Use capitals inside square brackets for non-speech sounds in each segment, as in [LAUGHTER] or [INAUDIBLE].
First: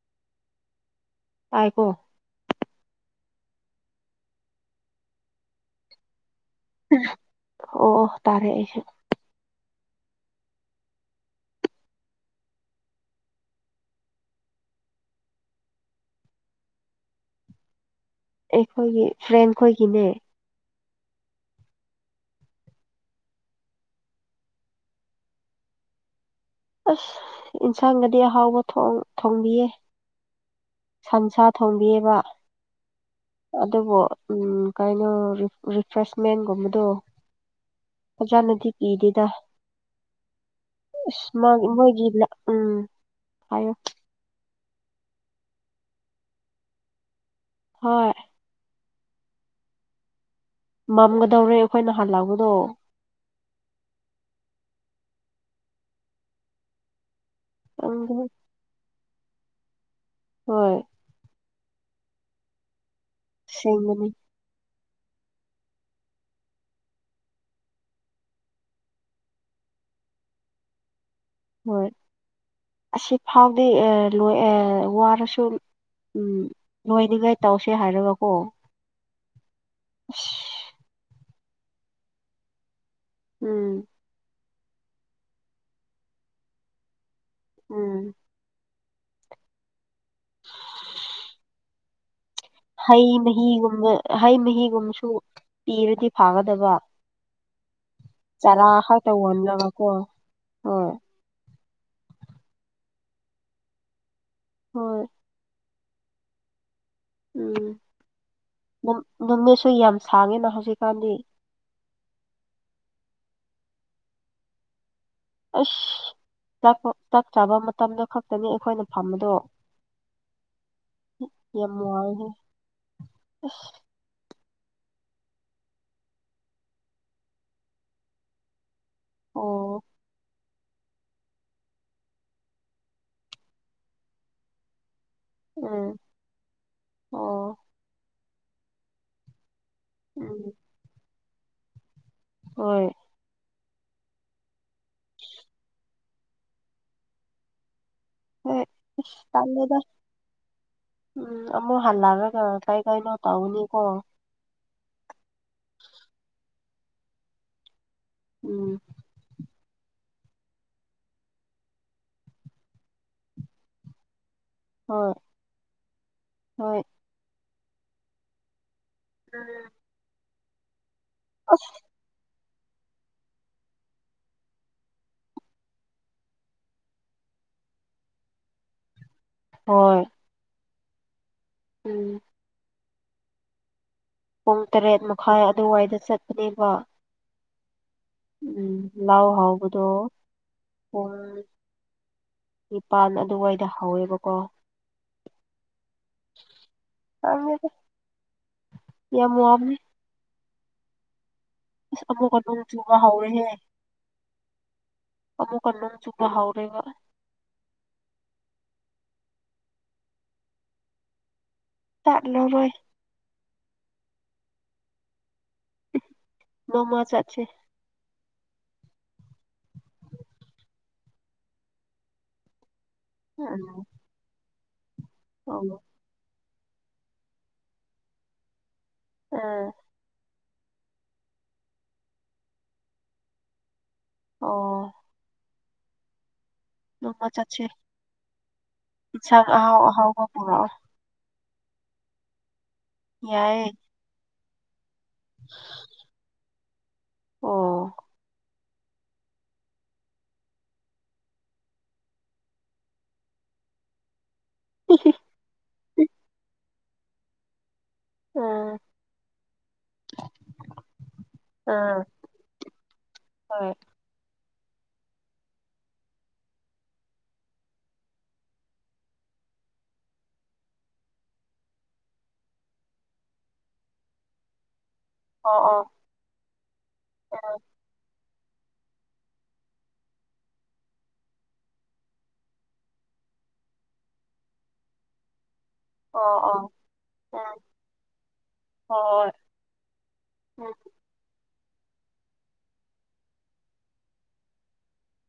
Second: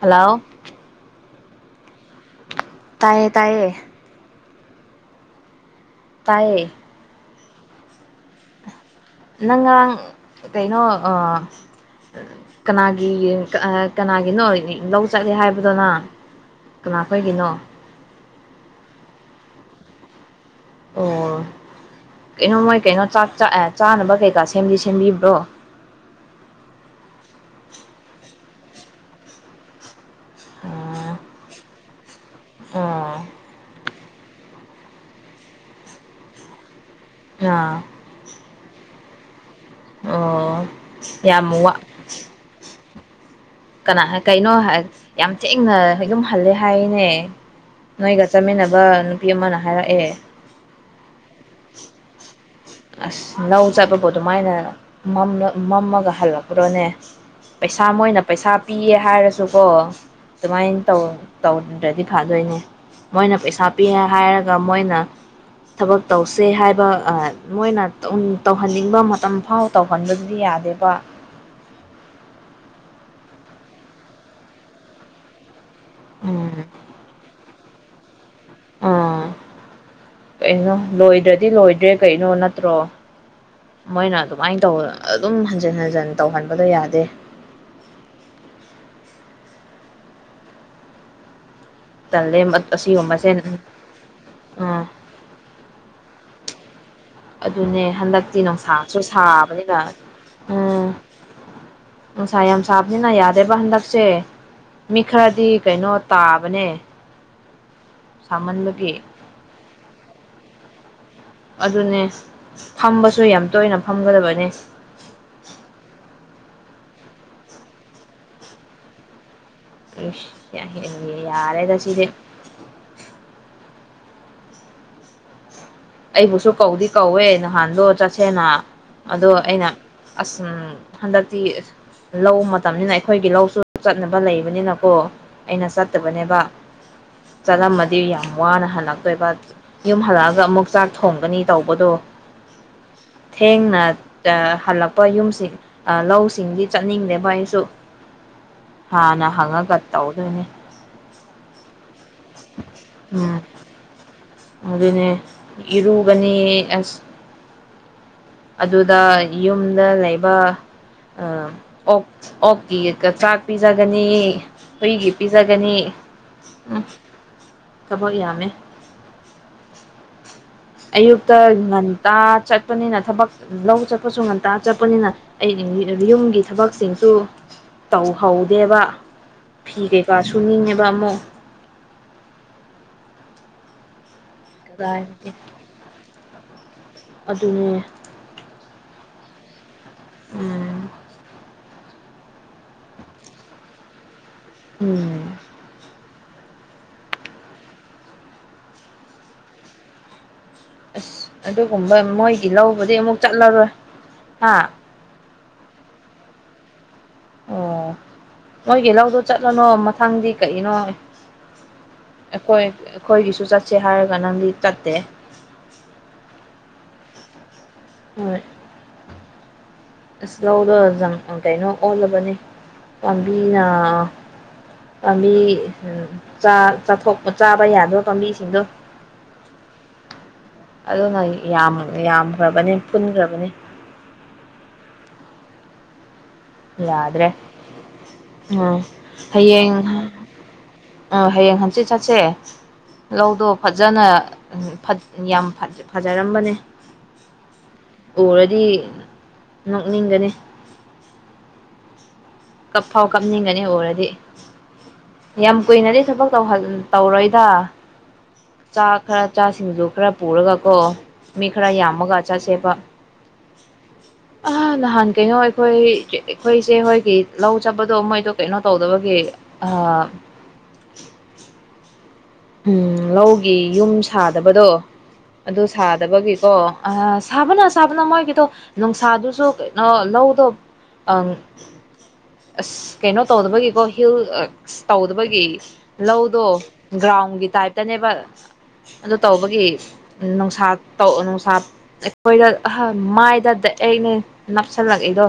hello ꯇꯥꯏꯀꯣ ꯇꯥꯏꯌꯦ ꯇꯥꯏꯌꯦ ꯇꯥꯏꯌꯦ ꯑꯣ ꯑꯣ ꯇꯥꯔꯦ ꯑꯩꯁꯨ ꯅꯪ ꯉꯔꯥꯡ ꯀꯩꯅꯣ ꯑ ꯀꯅꯥꯒꯤ ꯌꯦꯡ ꯀꯅꯥꯒꯤꯅꯣ ꯂꯧ ꯆꯠꯂꯦ ꯍꯥꯏꯕꯗꯣ ꯅꯪ ꯀꯅꯥ ꯈꯣꯏꯒꯤꯅꯣ ꯑꯩꯈꯣꯏꯒꯤ ꯐ꯭ꯔꯦꯟ ꯈꯣꯏꯒꯤꯅꯦ ꯑꯣ ꯀꯩꯅꯣ ꯃꯣꯏ ꯀꯩꯅꯣ ꯆꯥꯛ ꯆꯥ ꯆꯥꯅꯕ ꯀꯩꯀꯥ ꯁꯦꯝꯗꯤ ꯁꯦꯝꯕꯤꯕ꯭ꯔꯣ ꯑꯁ ꯌꯦꯟꯁꯥꯡꯒꯗꯤ ꯑꯍꯥꯎꯕ ꯊꯣꯡ ꯊꯣꯡꯕꯤꯌꯦ ꯁꯟꯁꯥ ꯊꯣꯡꯕꯤꯌꯦꯕ ꯑꯣ ꯑꯗꯨꯕꯨ ꯎꯝ ꯀꯩꯅꯣ ꯔꯤ ꯔꯤꯐ꯭ꯔꯦꯁꯃꯦꯟꯒꯨꯝꯕꯗꯣ ꯑꯥ ꯐꯖꯥꯅꯗꯤ ꯄꯤꯗꯦꯗ ꯑꯣ ꯑꯁ ꯌꯥꯝ ꯃꯥ ꯋꯥ ꯃꯣꯏꯒꯤ ꯂꯥꯛ ꯎꯝ ꯍꯥꯏꯌꯣ ꯀꯅ ꯀꯩꯅꯣ ꯌꯥꯝ ꯊꯦꯡꯅ ꯌꯨꯝ ꯍꯜꯂꯦ ꯍꯥꯏꯅꯦ ꯍꯣꯏ ꯅꯣꯏꯒ ꯆꯠꯃꯤꯟꯅꯕ ꯅꯨꯄꯤ ꯑꯃꯅ ꯍꯥꯏꯔꯛꯑꯦ ꯃꯝꯒꯗꯧꯔꯦ ꯑꯩꯈꯣꯏꯅ ꯍꯜ ꯂꯛꯄꯗꯣ ꯑꯁ ꯂꯧ ꯆꯠꯄꯕꯨ ꯑꯗꯨꯃꯥꯏꯅ ꯃꯝ ꯃꯝꯃꯒ ꯍꯜꯂꯛꯄ꯭ꯔꯣꯅꯦ ꯄꯩꯁꯥ ꯃꯣꯏꯅ ꯄꯩꯁꯥ ꯄꯤꯌꯦ ꯍꯥꯏꯔꯁꯨꯀꯣ ꯍꯣꯏ ꯑꯗꯨꯃꯥꯏꯅ ꯇꯧ ꯇꯧꯗ꯭ꯔꯗꯤ ꯐꯥꯗꯣꯏꯅꯦ ꯃꯣꯏꯅ ꯄꯩꯁꯥ ꯄꯤꯌꯦ ꯁꯦꯡꯕꯅꯤ ꯍꯥꯏꯔꯒ ꯃꯣꯏꯅ ꯊꯕꯛ ꯇꯧꯁꯦ ꯍꯥꯏꯕ ꯑ ꯃꯣꯏꯅ ꯇꯧ ꯇꯧꯍꯟꯅꯤꯡꯕ ꯃꯇꯝ ꯐꯥꯎ ꯇꯧꯍꯟꯕꯗꯨꯗꯤ ꯌꯥꯗꯦꯕ ꯍꯣꯏ ꯑꯁꯤ ꯐꯥꯎꯗꯤ ꯑ‌ꯦ ꯂꫭꯏ ꯑ‌ꯦ ꯋꯥꯔꯁꯨ ꯎꯝ ꯂꫭꯏꯅꯤꯡꯒꯥꯏ ꯇꯧꯁꯦ ꯍꯥꯏꯔꯒꯀꯣ ꯎꯥ ꯑꯁ ꯀꯩꯅꯣ ꯂꯣꯏꯗ꯭ꯔꯗꯤ ꯂꯣꯏꯗ꯭ꯔꯦ ꯀꯩꯅꯣ ꯅꯠꯇ꯭ꯔꯣ ꯎꯝ ꯃꯣꯏꯅ ꯑꯗꯨꯃꯥꯏꯅ ꯇꯧ ꯑꯗꯨꯝ ꯍꯟꯖꯤꯟ ꯍꯟꯖꯤꯟ ꯇꯧꯍꯟꯕꯗꯣ ꯌꯥꯗꯦ ꯎꯝ ꯇꯜꯂꯦ ꯍꯩ ꯑꯁꯤꯒꯨꯝꯕꯁꯦ ꯃꯍꯤꯒꯨꯝꯕ ꯍꯩ ꯎꯝ ꯃꯍꯤꯒꯨꯝꯕꯁꯨ ꯄꯤꯔꯗꯤ ꯐꯥꯒꯗꯕ ꯑꯗꯨꯅꯦ ꯍꯟꯗꯛꯇꯤ ꯆꯥꯔꯥ ꯅꯨꯡꯁꯥꯁꯨ ꯈꯛꯇ ꯁꯥꯕꯅꯤꯅ ꯑꯣꯜꯂꯒꯀꯣ ꯎꯝ ꯍꯣꯏ ꯅꯨꯡꯁꯥ ꯌꯥꯝ ꯁꯥꯕꯅꯤꯅ ꯌꯥꯗꯦꯕ ꯍꯟꯗꯛꯁꯦ ꯍꯣꯏ ꯃꯤ ꯈꯔꯗꯤ ꯀꯩꯅꯣ ꯇꯥꯕꯅꯦ ꯎꯝ ꯁꯥꯃꯟꯕꯒꯤ ꯅꯨꯃꯤꯠꯁꯨ ꯌꯥꯝ ꯁꯥꯡꯉꯦꯅ ꯍꯧꯖꯤꯛꯀꯥꯟꯗꯤ ꯑꯗꯨꯅꯦ ꯐꯝꯕꯁꯨ ꯌꯥꯝ ꯇꯣꯏꯅ ꯐꯝꯒꯗꯕꯅꯦ ꯑꯁ ꯆꯥꯛꯄ ꯆꯞ ꯆꯥꯕ ꯃꯇꯝꯗꯥ ꯈꯛꯇꯅꯤ ꯑꯩꯈꯣꯏꯅ ꯐꯝꯕꯗꯣ ꯁ ꯍ [UNINTELLIGIBLE] ꯌꯥꯝ ꯌꯥꯔꯦꯗ ꯁꯤꯗ ꯅꯨꯡꯉꯥꯏꯍꯦ ꯑꯁ ꯑꯩꯕꯨꯁꯨ ꯀꯧꯗꯤ ꯀꯧꯋꯦ ꯅꯍꯥꯟꯗꯣ ꯆꯠꯁꯦꯅ ꯑꯗꯣ ꯑꯩꯅ ꯑꯣ ꯑꯁ ꯎꯝ ꯍꯟꯗꯛꯇꯤ ꯂꯧ ꯃꯇꯝꯅꯤꯅ ꯑꯩꯈꯣꯏꯒꯤ ꯂꯧꯁꯨ ꯆꯠꯅꯕ ꯂꯩꯕꯅꯤꯅꯀꯣ ꯑꯩꯅ ꯎꯝ ꯆꯠꯇꯕꯅꯦꯕ ꯑꯣ ꯆꯠꯂꯝꯃꯗꯤ ꯌꯥꯝ ꯋꯥꯅ ꯍꯜꯂꯛꯇꯣꯏꯕ ꯌꯨꯝ ꯍꯜꯂꯛꯑꯒ ꯎꯝ ꯑꯃꯨꯛ ꯆꯥꯛ ꯊꯣꯡꯒꯅꯤ ꯇꯧꯕꯗꯣ ꯍꯣꯏ ꯊꯦꯡꯅ ꯇ ꯍꯜꯂꯛꯄ ꯌꯨꯝꯁꯤ ꯑꯥ ꯂꯧꯁꯤꯡꯗꯤ ꯆꯠꯅꯤꯡꯗꯦ ꯚꯥꯏ ꯑꯩꯁꯨ ꯍꯣꯏ ꯑꯁ ꯍꯥꯟꯅ ꯍꯪꯉꯒ ꯇꯜꯂꯦꯗ ꯇꯧꯗꯣꯏꯅꯦ ꯎꯝ ꯑꯃꯨꯛ ꯍꯜꯂꯛꯑꯒ ꯀꯩꯏ ꯀꯩꯏꯅꯣ ꯎꯝ ꯇꯧꯅꯤꯀꯣ ꯑꯗꯨꯅꯦ ꯏꯔꯨꯒꯅꯤ ꯑꯁ ꯎꯝ ꯑꯗꯨꯗ ꯌꯨꯝꯗ ꯂꯩꯕ ꯑꯥ ꯑꯣꯛ ꯑꯣꯀꯦ ꯆꯥꯛ ꯄꯤꯖꯒꯅꯤ ꯍꯣꯏ ꯍꯨꯏꯒꯤ ꯄꯤꯖꯒꯅꯤ ꯍꯣꯏ ꯎꯝ ꯊꯕꯛ ꯌꯥꯝꯃꯦ ꯎꯝ ꯑꯌꯨꯛꯇ ꯑꯁ ꯉꯟꯇꯥ ꯆꯠꯄꯅꯤꯅ ꯊꯕꯛ ꯂꯧ ꯆꯠꯄꯁꯨ ꯉꯟꯇꯥ ꯆꯠꯄꯅꯤꯅ ꯑꯩ [UNINTELLIGIBLE] ꯌꯨꯝꯒꯤ ꯊꯕꯛꯁꯤꯡꯁꯨ ꯇꯧꯍꯧꯗꯦꯕ ꯐꯤ ꯍꯣꯏ ꯀꯩꯀꯥ ꯁꯨꯅꯤꯡꯉꯦꯕ ꯑꯃꯨꯛ ꯎꯝ ꯄꯨꯡ ꯇꯔꯦꯠ ꯀꯗꯥꯏꯗꯒꯤ ꯃꯈꯥꯏ ꯑꯗꯨꯋꯥꯏꯗ ꯆꯠꯄꯅꯦꯕ ꯑꯗꯨꯅꯦ ꯎꯝ ꯂꯥꯎ ꯍꯥꯎꯕꯗꯣ ꯎꯝ ꯄꯨꯡ ꯅꯤꯄꯥꯜ ꯑꯗꯨꯋꯥꯏꯗ ꯍꯧꯋꯦꯕꯀꯣ ꯎꯝ ꯌꯥꯝꯃꯤꯗ [UNINTELLIGIBLE] ꯌꯥꯝ ꯌꯥꯝꯃꯤ ꯑꯁ ꯑꯗꯨꯒꯨꯝꯕ ꯑꯁ ꯑꯃꯨꯛꯀ ꯃꯣꯏꯒꯤ ꯅꯣꯡ ꯆꯨꯕ ꯂꯧꯕꯗꯤ ꯑꯃꯨꯛ ꯍꯧꯔꯦꯍꯦ ꯆꯠꯂꯔꯣꯏ ꯍꯥ ꯑꯃꯨꯛꯀꯥ ꯅꯣꯡ ꯆꯨꯕ ꯍꯧꯔꯦꯕ ꯑꯣ ꯅꯣꯏꯒꯤ ꯂꯧꯗꯣ ꯆꯠꯂꯅꯣ ꯃꯊꯪꯗꯤ ꯀꯔꯤꯒꯤꯅꯣ ꯑꯩꯈꯣꯏ ꯆꯠꯂꯔꯣꯏ ꯑꯩꯈꯣꯏꯒꯤꯁꯨ ꯆꯠꯁꯦ ꯍꯥꯏꯔꯒ ꯅꯪꯗꯤ ꯆꯠꯇꯦ ꯅꯣꯃꯥ ꯆꯠꯁꯤ ꯍꯣꯏ ꯑꯁ ꯂꯧꯗꫭ ꯀꯩꯅꯣ ꯑꯣꯜꯂꯕꯅꯦ ꯄꯥꯝꯕꯤꯅ ꯎꯝ ꯄꯥꯝꯕꯤ ꯑꯣ ꯆꯥꯊꯣꯛꯄ ꯆꯥꯕ ꯌꯥꯗꯣꯏ ꯄꯥꯝꯕꯤꯁꯤꯡꯗꯣ ꯑꯥ ꯑꯗꯨꯅ ꯌꯥꯝꯈ꯭ꯔꯕꯅꯤ ꯄꯨꯟꯈ꯭ꯔꯕꯅꯤ ꯑꯣ ꯅꯣꯡꯃ ꯌꯥꯗ꯭ꯔꯦ ꯆꯠꯁꯦ ꯎꯝ ꯏꯟꯁꯥꯡ ꯍꯌꯦꯡ ꯑꯍꯥꯎ ꯑꯍꯥꯎꯕ ꯄꯨꯔꯛꯑꯣ ꯍꯌꯦꯡ ꯍꯟꯆꯤꯠ ꯆꯠꯁꯦ ꯂꯧꯗꯣ ꯌꯥꯏꯌꯦ ꯐꯖꯅ ꯌꯥꯝ ꯐꯖꯔꯝꯕꯅꯦ ꯑꯣ ꯎꯔ ꯎꯔꯥꯗꯤ ꯅꯣꯛꯅꯤꯡꯒꯅꯤ ꯀꯞꯐꯥꯎ ꯀꯞꯅꯤꯡꯒꯅꯤ ꯑꯣꯏꯔꯗꯤ ꯌꯥꯝ ꯀꯨꯏꯅꯗꯤ ꯊꯕꯛ ꯇꯧꯍꯜ ꯇꯧꯔꯣꯏꯗ ꯎꯝ ꯆꯥ ꯈꯔ ꯆꯥꯁꯤꯡꯖ ꯈꯔ ꯄꯨꯔꯒ ꯀꯣ ꯃꯤ ꯈꯔ ꯑꯥ ꯌꯥꯝꯃꯒ ꯑꯆꯥꯥꯁꯦꯠꯄ ꯍꯣꯏ ꯑ ꯅꯍꯥꯟ ꯀꯩꯅꯣ ꯑꯩꯈꯣꯏ ꯑꯩꯈꯣꯏꯁꯦ ꯍꯣꯏꯒꯤ ꯂꯧ ꯆꯠꯄꯗꯣ ꯃꯣꯏꯗꯣ ꯀꯩꯅꯣ ꯇꯧꯗꯕꯒꯤ ꯑꯥ ꯎꯝ ꯂꯧꯒꯤ ꯌꯨꯝ ꯁꯥꯗꯕꯗꯣ ꯑꯣ ꯑꯗꯨ ꯑꯣ ꯁꯥꯗꯕꯒꯤꯀꯣ ꯑ ꯑꯥ ꯁꯥꯕꯅ ꯁꯥꯕꯅ ꯃꯣꯏꯒꯤꯗꯣ ꯅꯨꯡꯁꯥꯗꯨꯁꯨ ꯀꯩꯅꯣ ꯂꯧꯗꯣ ꯑꯪ ꯑꯁ ꯀꯩꯅꯣ ꯇꯧꯗꯕꯒꯤꯀꯣ ꯍꯤꯜ ꯇꯧꯗꯕꯒꯤ ꯑꯣ ꯂꯧꯗꯣ ꯑꯣ ꯎꯝ ꯒ꯭ꯔꯥꯎꯟꯒꯤ ꯇꯥꯏꯞꯇꯅꯦꯕ ꯑꯗꯨ ꯍꯣꯏ ꯍꯣꯏ ꯇꯧꯕꯒꯤ ꯅꯨꯡꯁꯥ ꯎꯝ ꯇꯧ ꯅꯨꯡꯁꯥ ꯑꯩꯈꯣꯏꯗ ꯑꯍ ꯃꯥꯏꯗ ꯗꯥꯏꯔ‌ꯦꯛꯅꯦ ꯅꯞꯁꯜꯂꯛꯏꯗꯣ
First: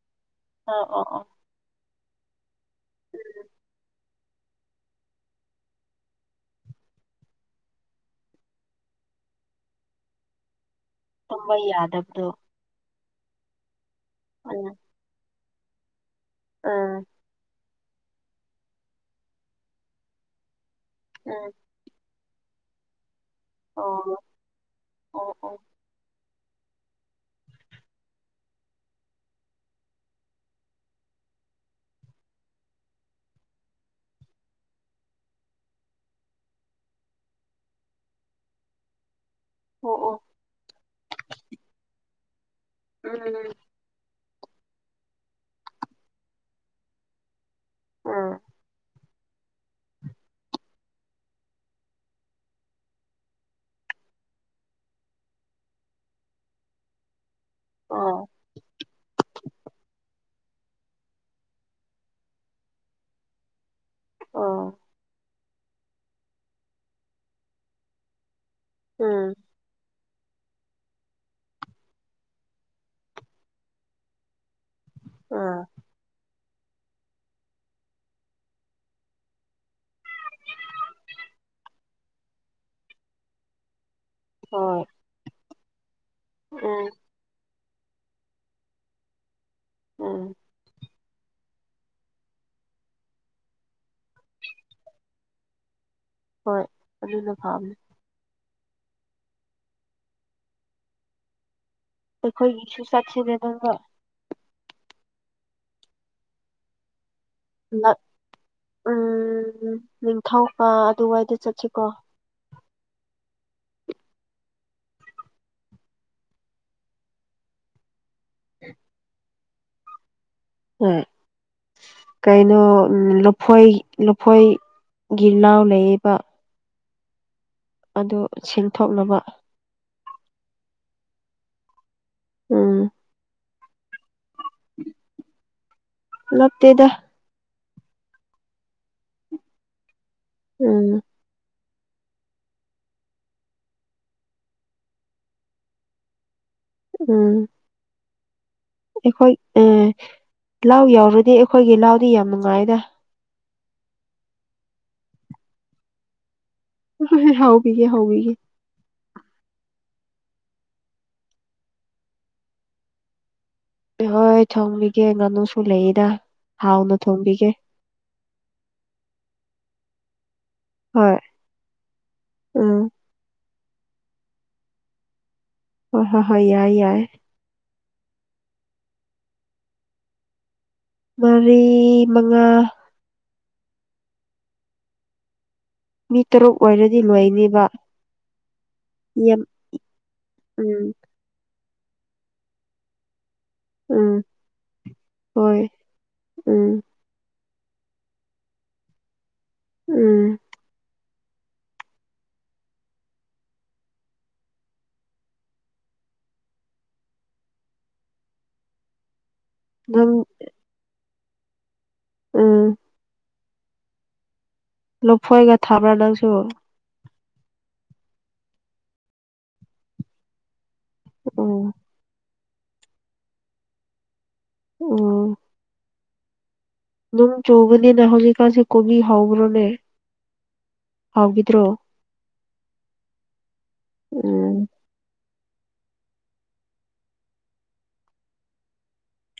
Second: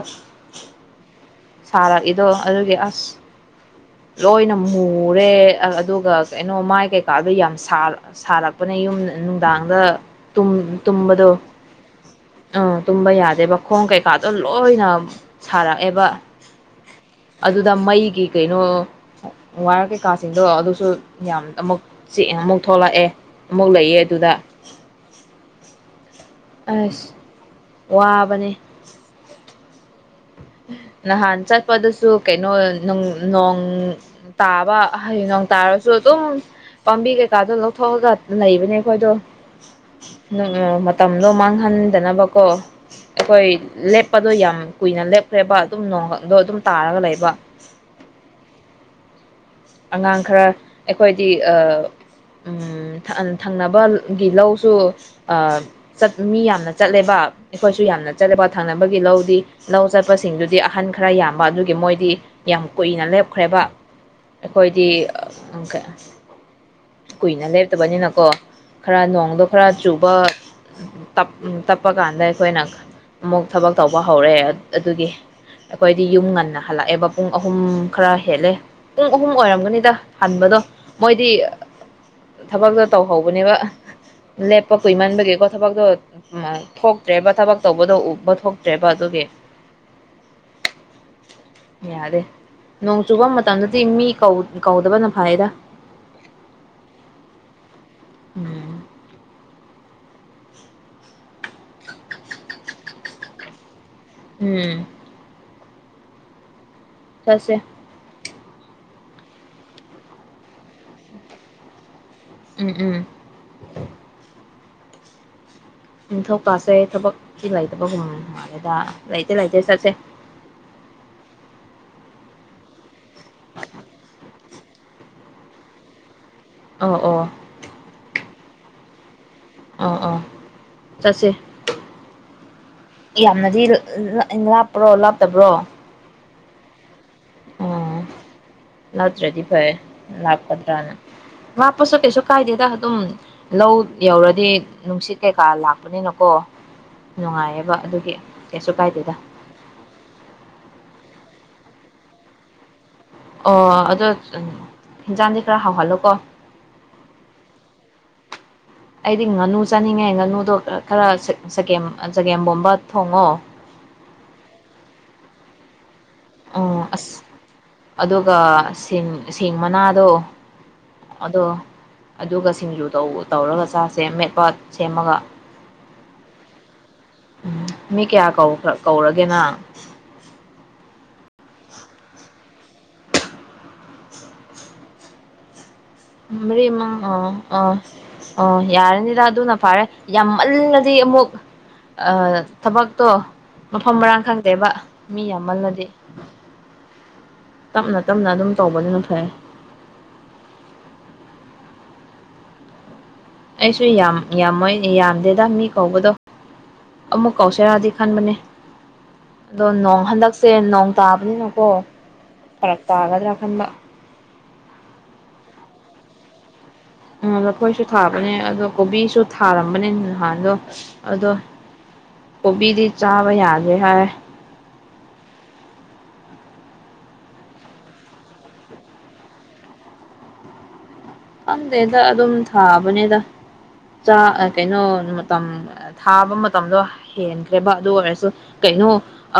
ꯑꯣ ꯑꯣ ꯑꯣ ꯁꯥꯔꯛꯏꯗꯣ ꯑꯗꯨꯒꯤ ꯑꯁ ꯎꯝ ꯂꯣꯏꯅ ꯃꯨꯔꯦ ꯑꯗꯨꯒ ꯀꯩꯅꯣ ꯃꯥꯏ ꯀꯩꯀꯥꯗ ꯌꯥꯝ ꯁꯥꯔꯛꯄꯅꯦ ꯌꯨꯝ ꯅꯨꯡꯗꯥꯡꯗ ꯇꯨꯝꯕꯗꯣ ꯇꯨꯝꯕ ꯌꯥꯗꯕꯗꯣ ꯎꯝ ꯇꯨꯝꯕ ꯌꯥꯗꯦꯕ ꯈꯣꯡ ꯀꯩꯀꯥꯗꯣ ꯑꯗꯨꯅ ꯂꯣꯏꯅ ꯁꯥꯔꯛꯑꯦꯕ ꯎꯝ ꯑꯗꯨꯗ ꯃꯩꯒꯤ ꯀꯩꯅꯣ ꯋꯥꯔ ꯀꯩꯀꯥꯁꯤꯡꯗꯣ ꯑꯗꯨꯁꯨ ꯌꯥꯝ ꯎꯝ ꯑꯃꯨꯛ ꯆꯦꯡ ꯑꯃꯨꯛ ꯊꯣꯛꯂꯛꯑꯦ ꯑꯃꯨꯛ ꯂꯩꯌꯦ ꯑꯣ ꯑꯗꯨꯗ ꯑꯣ ꯑꯣ ꯑꯁ ꯋꯥꯕꯅꯦ [INAUDIBLE] ꯅꯍꯥꯟ ꯆꯠꯄꯗꯁꯨ ꯀꯩꯅꯣ ꯅꯣꯡ ꯇꯥꯕ ꯍꯥꯏꯌꯦꯡ ꯅ‌ꯣꯡ ꯇꯥꯔꯁꯨ ꯁꯨ ꯑꯗꯨꯝ ꯄꯥꯝꯕꯤ ꯀꯩꯀꯥꯗꯣ ꯂꯧꯊꯣꯛꯑꯒ ꯂꯩꯕꯅꯦ ꯑꯩꯈꯣꯏꯗꯣ ꯑꯣ ꯑꯣ ꯃꯇꯝꯗꯣ ꯃꯥꯡꯍꯟꯗꯅꯕꯀꯣ ꯑꯩꯈꯣꯏ ꯎꯝ ꯂꯦꯞꯄꯗꯣ ꯌꯥꯝ ꯀꯨꯏꯅ ꯂꯦꯞꯈ꯭ꯔꯦꯕ ꯑꯗꯨꯝ ꯅꯣꯡꯈꯛꯗꯣ ꯑꯗꯨꯝ ꯇꯥꯔꯒ ꯂꯩꯕ ꯑꯥ ꯑꯉꯥꯡ ꯈꯔ ꯑꯩꯈꯣꯏꯗꯤ ꯑꯥ ꯊꯪꯅꯕꯒꯤ ꯂꯧꯁꯨ ꯑꯥ ꯆꯠ ꯃꯤ ꯌꯥꯝꯅ ꯆꯠꯂꯦꯕ ꯑꯩꯈꯣꯏꯁꯨ ꯌꯥꯝꯅ ꯑꯣ ꯆꯠꯂꯦꯕ ꯊꯪꯅꯕꯒꯤ ꯂꯧꯗꯤ ꯂꯧ ꯆꯠꯄꯁ‌ꯦ ꯁꯤꯡꯗꯨꯗꯤ ꯑꯍꯟ ꯈꯔ ꯌꯥꯝꯕ ꯑꯗꯨꯒꯤ ꯃꯣꯏꯗꯤ ꯌꯥꯝ ꯀꯨꯏꯅ ꯂꯦꯞꯈ꯭ꯔꯦꯕ ꯑꯣ ꯑꯩꯈꯣꯏꯗꯤ ꯀꯨꯏꯅ ꯂꯦꯞꯇꯕꯅꯤꯅꯀꯣ ꯈꯔ ꯎꯝ ꯅꯣꯡꯗꯣ ꯈꯔ ꯆꯨꯕ ꯇꯞꯄ ꯀꯥꯟꯗ ꯑꯩꯈꯣꯏꯅ ꯑꯃꯨꯛ ꯊꯕꯛ ꯇꯧꯕ ꯍꯧꯔ‌ꯦ ꯑꯗꯨꯒꯤ ꯑꯥ ꯑꯩꯈꯣꯏꯗꯤ ꯌꯨꯝ ꯉꯟꯅ ꯍꯜꯂꯛꯑꯦꯕ ꯄꯨꯡ ꯑꯍꯨꯝ ꯈꯔ ꯍꯦꯜꯂꯦ ꯄꯨꯡ ꯑꯍꯨꯝ ꯑꯣꯏꯔꯝꯒꯅꯤꯗ ꯍꯟꯕꯗꯣ ꯃꯣꯏꯗꯤ ꯊꯥꯕꯛꯇꯣ ꯇꯧꯍꯧꯕꯅꯦꯕ ꯂꯦꯞꯄ ꯍꯣꯏ ꯀꯨꯏꯃꯟꯕꯒꯤ ꯀꯣ ꯊꯥꯕꯛꯇꯣ ꯎꯝ ꯊꯣꯛ ꯇ꯭ꯔꯦꯕ ꯊꯥꯕꯛ ꯇꯧꯕꯗꯣ ꯎꯕ ꯊꯣꯛꯇ꯭ꯔꯦꯕ ꯑꯗꯨꯒꯤ ꯑꯝ ꯌꯥꯗꯦ ꯅꯣꯡ ꯆꯨꯕ ꯃꯇꯝꯗꯗꯤ ꯃꯤ ꯀꯧ ꯀꯧꯗꯕꯅ ꯐꯩꯗ ꯍꯣꯏ ꯑꯗꯨꯅ ꯐꯥꯕꯅꯦ ꯎꯝ ꯑꯩꯈꯣꯏꯒꯤꯁꯨ ꯆꯠꯁꯤꯅꯦꯗ ꯅꯪꯒ ꯑꯝ ꯆꯠꯁꯦ ꯎꯝ ꯅꯤꯡꯊꯧꯀ ꯑꯗꯨꯋꯥꯏꯗ ꯆꯠꯁꯤ ꯀꯣ ꯎꯝ ꯎꯝ ꯅꯤꯡꯊꯧꯀꯁꯦ ꯊꯥꯕꯛꯀꯤ ꯂꯩꯇꯕ ꯃꯥꯜꯂꯤꯗ ꯂꯩꯇꯦ ꯂꯩꯇꯦ ꯆꯠꯁꯦ ꯎꯝ ꯀꯩꯅꯣ ꯂꯐꯣꯏ ꯂꯐꯣꯏꯒꯤ ꯂꯥ ꯂꯩꯌꯦꯕ ꯑꯣ ꯑꯣ ꯑꯗꯨ ꯁꯤꯡꯊꯣꯛꯅꯕ ꯑꯥ ꯑꯥ ꯆꯠꯁꯤ ꯎꯝ ꯌꯥꯝꯅꯗꯤ ꯂꯥ ꯂꯥꯞꯄ꯭ꯔꯣ ꯂꯥꯞꯇꯕ꯭ꯔꯣ ꯂꯥꯞꯇꯦꯗ ꯑꯣ ꯅꯠꯇ꯭ꯔꯗꯤ ꯐꯩꯌꯦ ꯎꯝ ꯂꯥꯞꯀꯗ꯭ꯔꯅ ꯂꯥꯞꯄꯁꯨ ꯀꯩꯁꯨ ꯀꯥꯏꯗꯦꯗ ꯑꯗꯨꯝ ꯂꯧ ꯌꯧꯔꯗꯤ ꯅꯨꯡꯁꯤꯠ ꯀꯩꯀꯥ ꯂꯥꯛꯄꯅꯤꯅ ꯀꯣ ꯎꯝ ꯅꯨꯡꯉꯥꯏꯌꯦꯕ ꯑꯗꯨꯒꯤ ꯀꯩꯁꯨ ꯀꯥꯏꯗꯦꯗ ꯑꯝ ꯂꯧ ꯌꯧꯔꯗꯤ ꯑꯩꯈꯣꯏꯒꯤ ꯂꯧꯗꯤ ꯌꯥꯝ ꯅꯨꯡꯉꯥꯏꯌꯦꯗ ꯑꯣ ꯑꯗꯣ ꯍꯤꯟꯖꯥꯡꯗꯤ ꯈꯔ ꯍꯥꯎꯍꯜꯂꯣ ꯀꯣ ꯍꯣꯏ ꯍꯣꯏ ꯍꯥꯎꯕꯤꯒꯦ ꯍꯥꯎꯕꯤꯒꯦ ꯑꯩꯗꯤ ꯉꯥꯅꯨ ꯆꯥꯅꯤꯡꯉꯦ ꯉꯥꯅꯨꯗꯣ ꯈꯔ ꯆꯒꯦꯝ ꯆꯒꯦꯝꯕꯣꯝꯕ ꯊꯣꯡꯉꯣ ꯍꯣꯏ ꯊꯣꯡꯕꯤꯒꯦ ꯉꯥꯅꯨꯁꯨ ꯂꯩꯗ ꯑꯣ ꯍꯥꯎꯅ ꯑꯁ ꯊꯣꯡꯕꯤꯒꯦ ꯑꯗꯨꯒ ꯁꯤꯡ ꯁꯤꯡ ꯃꯅꯥꯗꯣ ꯍꯣꯏ ꯑꯗꯣ ꯑꯗꯨꯒ ꯁꯤꯡꯖꯨ ꯎꯝ ꯇꯧ ꯇꯧꯔꯒ ꯆꯥꯁꯦ ꯑꯃꯦꯠꯄ ꯁꯦꯝꯃꯒ ꯍꯣꯏ ꯍꯣꯏ ꯍꯣꯏ ꯌꯥꯏ ꯌꯥꯏ ꯑꯝ ꯃꯤ ꯀꯌꯥ ꯀꯧ ꯀꯧꯔꯒꯦ ꯅꯪ ꯃꯔꯤ ꯃꯉꯥ ꯃꯤ ꯇꯔꯨꯛ ꯃꯔꯤ ꯑꯣꯏꯔꯗꯤ ꯃꯉꯥ ꯂꯣꯏꯅꯦꯕ ꯑꯥ ꯑꯣ ꯌꯥꯔꯅꯤꯗ ꯌꯥꯝ ꯑꯗꯨꯅ ꯐꯔꯦ ꯎꯝ ꯌꯥꯝꯃꯜꯂꯗꯤ ꯑꯃꯨꯛ ꯑꯥ ꯊꯥꯕꯛꯇꯣ ꯃꯐꯝ ꯎꯝ ꯃꯔꯥꯡ ꯈꯪꯗꯦꯕ ꯃꯤ ꯌꯥꯝꯃꯜꯂꯗꯤ ꯑꯝ ꯇꯞꯅ ꯇꯞꯅ ꯑꯗꯨꯝ ꯇꯧꯕꯗꯨꯅ ꯐꯩ ꯑꯝ ꯑꯩꯁꯨ ꯌꯥꯝ ꯌꯥꯝꯃꯣꯏ ꯌꯥꯝꯗꯦꯗ ꯃꯤ ꯀꯧꯕꯗꯣ ꯑꯃꯨꯛ ꯀꯧꯁꯤꯔꯗꯤ ꯈꯟꯕꯅꯦ ꯑꯗꯣ ꯅꯣꯡ ꯅꯪ ꯍꯟꯗꯛꯁꯦ ꯅꯣꯡ ꯇꯥꯕꯅꯤꯅꯀꯣ ꯑꯝ ꯐꯔꯛ ꯇꯥꯒꯗ꯭ꯔꯥ ꯈꯟꯕ ꯂꯥꯐꯣꯏꯒ ꯊꯥꯕ꯭ꯔꯥ ꯅꯪꯁꯨ ꯑꯝ ꯂꯥꯐꯣꯏꯁꯨ ꯊꯥꯕꯅꯦ ꯑꯗꯣ ꯀꯣꯕꯤꯁꯨ ꯊꯥꯔꯝꯕꯅꯤ ꯅꯍꯥꯟꯗꯣ ꯑꯗꯣ ꯎꯝ ꯀꯣꯕꯤꯗꯤ ꯆꯥꯕ ꯌꯥꯗꯦ ꯍꯥꯏꯌꯦ ꯑꯣ ꯅꯨꯡ ꯆꯧꯒꯅꯤꯗ ꯍꯧꯖꯤꯛ ꯀꯥꯥꯟꯁꯦ ꯀꯣꯕꯤ ꯍꯧꯕ꯭ꯔꯣꯅꯦ ꯍꯥꯎꯈꯤꯗ꯭ꯔꯣ ꯈꯪꯗꯦꯗ ꯑꯗꯨꯝ ꯊꯥꯕꯅꯦꯗ ꯆꯥꯛ ꯎꯝ ꯀꯩꯅꯣ ꯇꯝ ꯊꯥꯕ ꯃꯇꯝꯗꯣ ꯍꯦꯟꯈ꯭ꯔꯦꯕ ꯑꯗꯨ ꯑꯣꯏꯔꯁꯨ ꯀꯩꯅꯣ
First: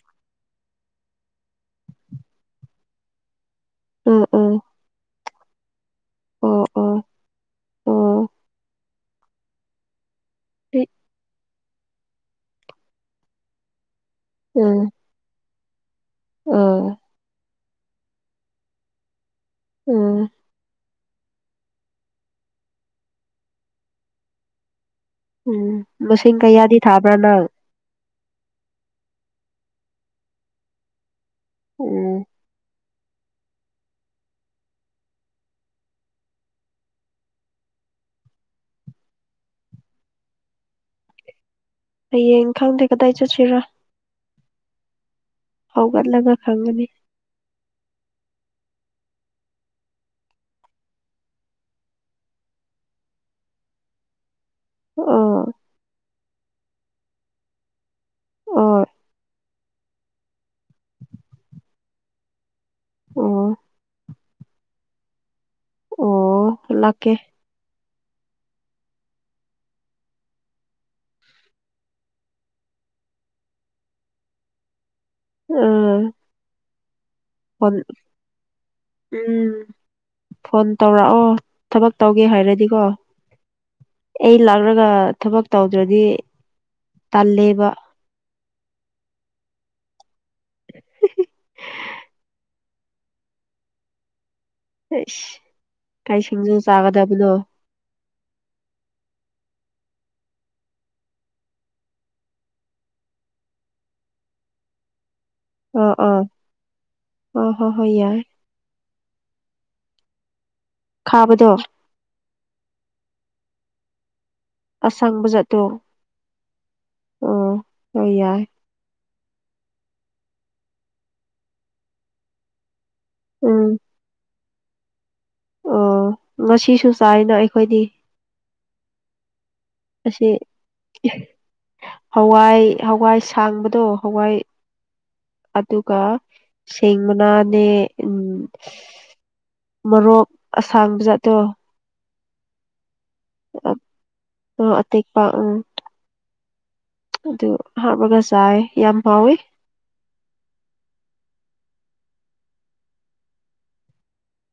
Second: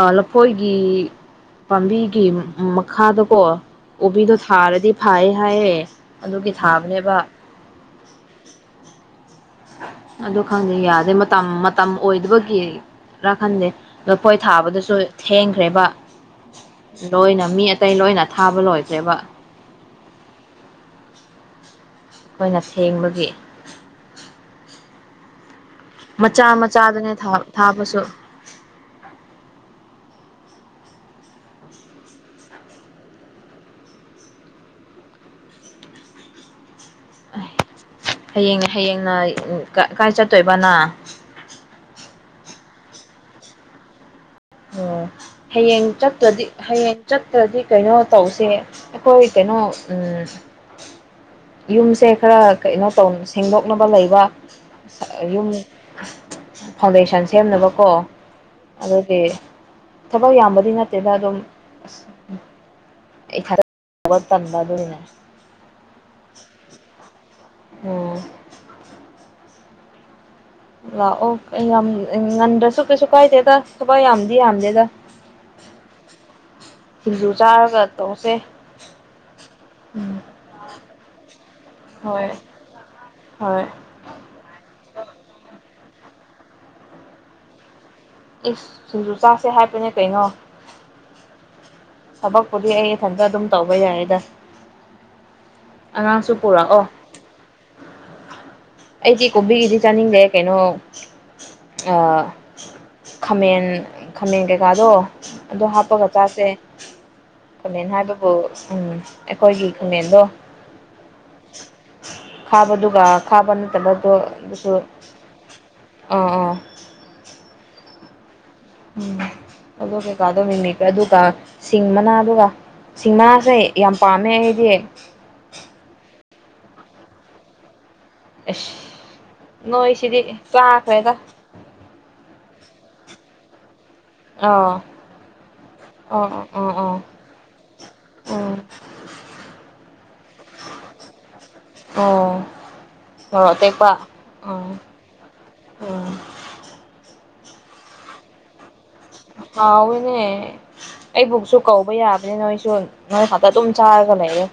ꯑ ꯂꯐꯣꯏꯒꯤ ꯄꯥꯝꯕꯤꯒꯤ ꯃꯈꯥꯗꯀꯣ ꯎꯝ ꯀꯣꯕꯤꯗꯣ ꯎꯝ ꯊꯥꯔꯗꯤ ꯐꯌꯦ ꯍꯥꯏꯌꯦ ꯑꯗꯨꯒꯤ ꯑꯣ ꯑꯣ ꯊꯥꯕꯅꯦꯕ ꯑꯣ ꯑꯗꯨ ꯈꯪꯗꯦ ꯌꯥꯗꯦ ꯃꯇꯝ ꯃꯇꯝ ꯑꯣꯏꯗꯕꯒꯤꯔ ꯈꯟꯗꯦ ꯂꯐꯣꯏ ꯎꯝ ꯊꯥꯕꯗꯁꯨ ꯊꯦꯡꯈ꯭ꯔꯦꯕ ꯑꯥ ꯂꯣꯏꯅ ꯃꯤ ꯑꯇꯩ ꯂꯣꯏꯅ ꯊꯥꯕ ꯂꯣꯏꯗꯈ꯭ꯔꯦꯕ ꯎꯝ ꯈꯣꯏꯅ ꯁꯦꯡꯕꯒꯤ ꯎꯝ ꯂꯨꯁꯤꯡ ꯃꯆꯥ ꯀꯌꯥꯗꯤ ꯃꯆꯥꯗꯅꯦ ꯊꯥꯕ꯭ꯔꯥ ꯅꯪ ꯊꯥꯕꯁꯨ ꯎꯝ ꯍꯌꯦꯡ ꯍꯌꯦꯡꯅ ꯀꯥꯏ ꯆꯠꯇꯣꯏꯕ ꯅꯪ ꯍꯌꯦꯡ ꯈꯪꯗꯦ ꯀꯗꯥꯏ ꯆꯠꯁꯤꯔ ꯍꯌꯦꯡ ꯍꯧꯒꯠꯂꯒ ꯆꯠꯇꯗꯤ ꯈꯪꯒꯅꯤ ꯍꯌꯦꯡ ꯆꯠꯇꯗꯤ ꯀꯩꯅꯣ ꯇꯧꯁꯦ ꯑꯩꯈꯣꯏ ꯀꯩꯅꯣ ꯌꯨꯝꯁꯦ ꯈꯔ ꯀꯩꯅꯣ ꯇꯧ ꯁꯦꯡꯗꯣꯛꯅꯕ ꯂꯩꯕ ꯑꯥ ꯌꯨꯝ ꯐꯥꯎꯟꯗꯦꯁꯟ ꯁꯦꯝꯅꯕꯀꯣ ꯑꯣ ꯑꯗꯨꯗꯤ ꯊꯕꯛ ꯌꯥꯝꯕꯗꯤ ꯅꯠꯇꯦꯗ ꯑꯗꯨꯝ ꯑꯣ ꯑꯩꯊꯟ ꯇꯟꯕ‌ ꯑꯗꯨꯅꯤꯅꯦ ꯑꯣ ꯂꯥꯛꯀꯦ ꯑꯣ ꯂꯥꯛꯑꯣ ꯀ ꯌꯥꯝ ꯉꯟꯗ꯭ꯔꯁꯨ ꯀꯩꯁꯨ ꯀꯥꯏꯗꯦꯗ ꯊꯕꯛ ꯌꯥꯝꯗꯤ ꯌꯥꯝꯗꯦꯗ ꯎꯝ ꯁꯤꯡꯖꯨ ꯆꯥꯔꯒ ꯇꯧꯁꯦ ꯎꯝ ꯎꯝ ꯐꯣꯟ ꯇꯧꯔꯛꯑꯣ ꯊꯕꯛ ꯇꯧꯒꯦ ꯍꯥꯏꯔꯗꯤꯀꯣ ꯍꯣꯏ ꯑꯩ ꯂꯥꯛꯔꯒ ꯊꯕꯛ ꯇꯧꯗ꯭ꯔꯗꯤ ꯇꯜꯂꯦꯕ ꯏꯁ ꯁꯤꯡꯖꯨ ꯆꯥꯁꯦ ꯍꯥꯏꯕꯅꯦ ꯀꯩꯅꯣ ꯊꯕꯛꯄꯨꯗꯤ ꯑꯩ ꯏꯊꯟꯇ ꯑꯗꯨꯝ ꯇꯧꯕ ꯌꯥꯏꯌꯦꯗ ꯏꯁ ꯀꯩ ꯑꯉꯥꯡꯁꯨ ꯁꯤꯡꯖꯨ ꯄꯨꯔꯛꯑꯣ ꯆꯥꯒꯗꯕꯅꯣ ꯑꯩꯗꯤ ꯀꯣꯝꯕꯤꯒꯤꯗꯤ ꯆꯥꯅꯤꯡꯗꯦ ꯀꯩꯅꯣ ꯑ ꯈꯥꯃꯦꯟ ꯈꯥꯃꯦꯟ ꯀꯩꯀꯥꯗꯣ ꯑꯗꯣ ꯑꯥ ꯍꯥꯞꯄꯒ ꯑꯥ ꯆꯥꯁꯦ ꯑꯥ ꯍꯣꯏ ꯈꯃꯦꯟ ꯍꯣꯏ ꯌꯥꯏ ꯍꯥꯏꯕꯕꯨ ꯎꯝ ꯑꯩꯈꯣꯏꯒꯤ ꯈꯃꯦꯟꯗꯣ ꯈꯥꯕꯗꯣ ꯈꯥꯕꯗꯨꯒ ꯈꯥꯕ ꯅꯠꯇꯕꯗꯣ ꯑꯁꯪꯕꯖꯠꯇꯣ ꯑꯥ ꯑꯥ ꯑꯣ ꯍꯣꯏ ꯌꯥꯏ ꯎꯝ ꯑꯗꯨ ꯀꯩꯀꯥꯗꯣ ꯃꯦꯀ꯭ꯔ ꯗꯨꯒ ꯁꯤꯡ ꯃꯅꯥꯗꯨꯒ ꯁꯤꯡꯃꯥꯅꯁꯦ ꯌꯥꯝ ꯄꯥꯝꯃꯦ ꯑꯩꯗꯤ ꯎꯝ ꯉꯁꯤꯁꯨ ꯆꯥꯏꯗ ꯑꯩꯈꯣꯏꯗꯤ ꯑꯩꯁ ꯅꯣꯏꯁꯤꯗꯤ ꯑꯁꯤ ꯆꯥꯈ꯭ꯔꯦꯗ ꯍꯋꯥꯏ ꯍꯋꯥꯏ ꯁꯥꯡꯕꯗꯣ ꯍꯋꯥꯏ ꯑꯥ ꯑꯗꯨꯒ ꯑꯥ ꯑꯥ ꯁꯦꯡꯃꯅꯥꯅꯦ ꯎꯝ ꯑꯥ ꯑꯥ ꯃꯣꯔꯣꯛ ꯑꯁꯥꯡꯕ ꯖꯥꯠꯇꯣ ꯑꯣ ꯃꯣꯔꯣꯛ ꯑꯇꯦꯛꯄ ꯑꯥ ꯇꯦꯛꯄ ꯎꯝ ꯑꯗꯨ ꯍꯥꯞꯔꯒ ꯆꯥꯏꯌꯦ ꯌꯥꯝ ꯍꯥꯎꯋꯤ ꯍꯥꯎꯋꯦꯅꯦ ꯑꯩꯕꯨꯛꯁꯨ ꯀꯧꯕ ꯌꯥꯕꯅꯤ ꯅꯣꯏꯁꯨ ꯅꯣꯏ ꯈꯛꯇ ꯑꯗꯨꯝ ꯆꯥꯔꯒ ꯂꯩꯌꯦ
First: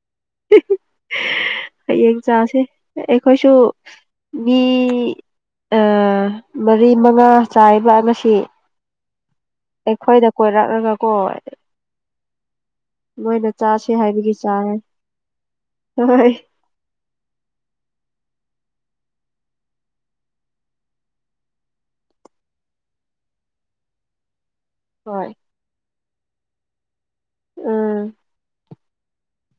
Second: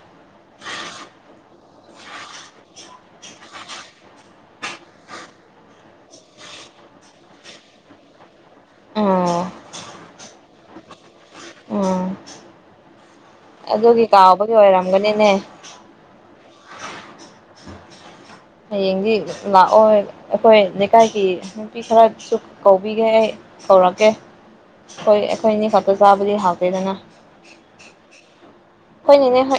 ꯍꯌꯦꯡ ꯆꯥꯁꯦ ꯑꯩꯈꯣꯏꯁꯨ ꯃꯤ ꯑꯥ ꯃꯔꯤ ꯃꯉꯥ ꯆꯥꯏꯌꯦꯕ ꯉꯁꯤ ꯎꯝ ꯑꯩꯈꯣꯏꯗ ꯀꯣꯏꯔꯛꯂꯒ ꯀꯣ ꯎꯝ ꯃꯣꯏꯅ ꯆꯁꯤ ꯑꯗꯨꯒꯤ ꯍꯥꯏꯕꯒꯤ ꯀꯥꯎꯕꯒꯤ ꯆꯥꯔꯦ ꯑꯣꯏꯔꯝꯒꯅꯤꯅꯦ ꯍꯣꯏ ꯍꯌꯦꯡꯗꯤ ꯂꯥꯛꯑꯣꯏ ꯑꯩꯈꯣꯏ ꯂꯩꯀꯥꯏꯒꯤ ꯅꯨꯄꯤ ꯈꯔꯁꯨ ꯀꯧꯕꯤꯒꯦ ꯑꯩ ꯀꯧꯔꯛꯀꯦ ꯍꯣꯏ ꯑꯩꯈꯣꯏꯅꯤ ꯈꯛꯇ ꯆꯥꯕꯗꯤ ꯍꯥꯥꯎꯇꯦꯗꯅ ꯎꯝ ꯍꯣꯏꯅꯦꯅꯦ ꯍꯣꯏ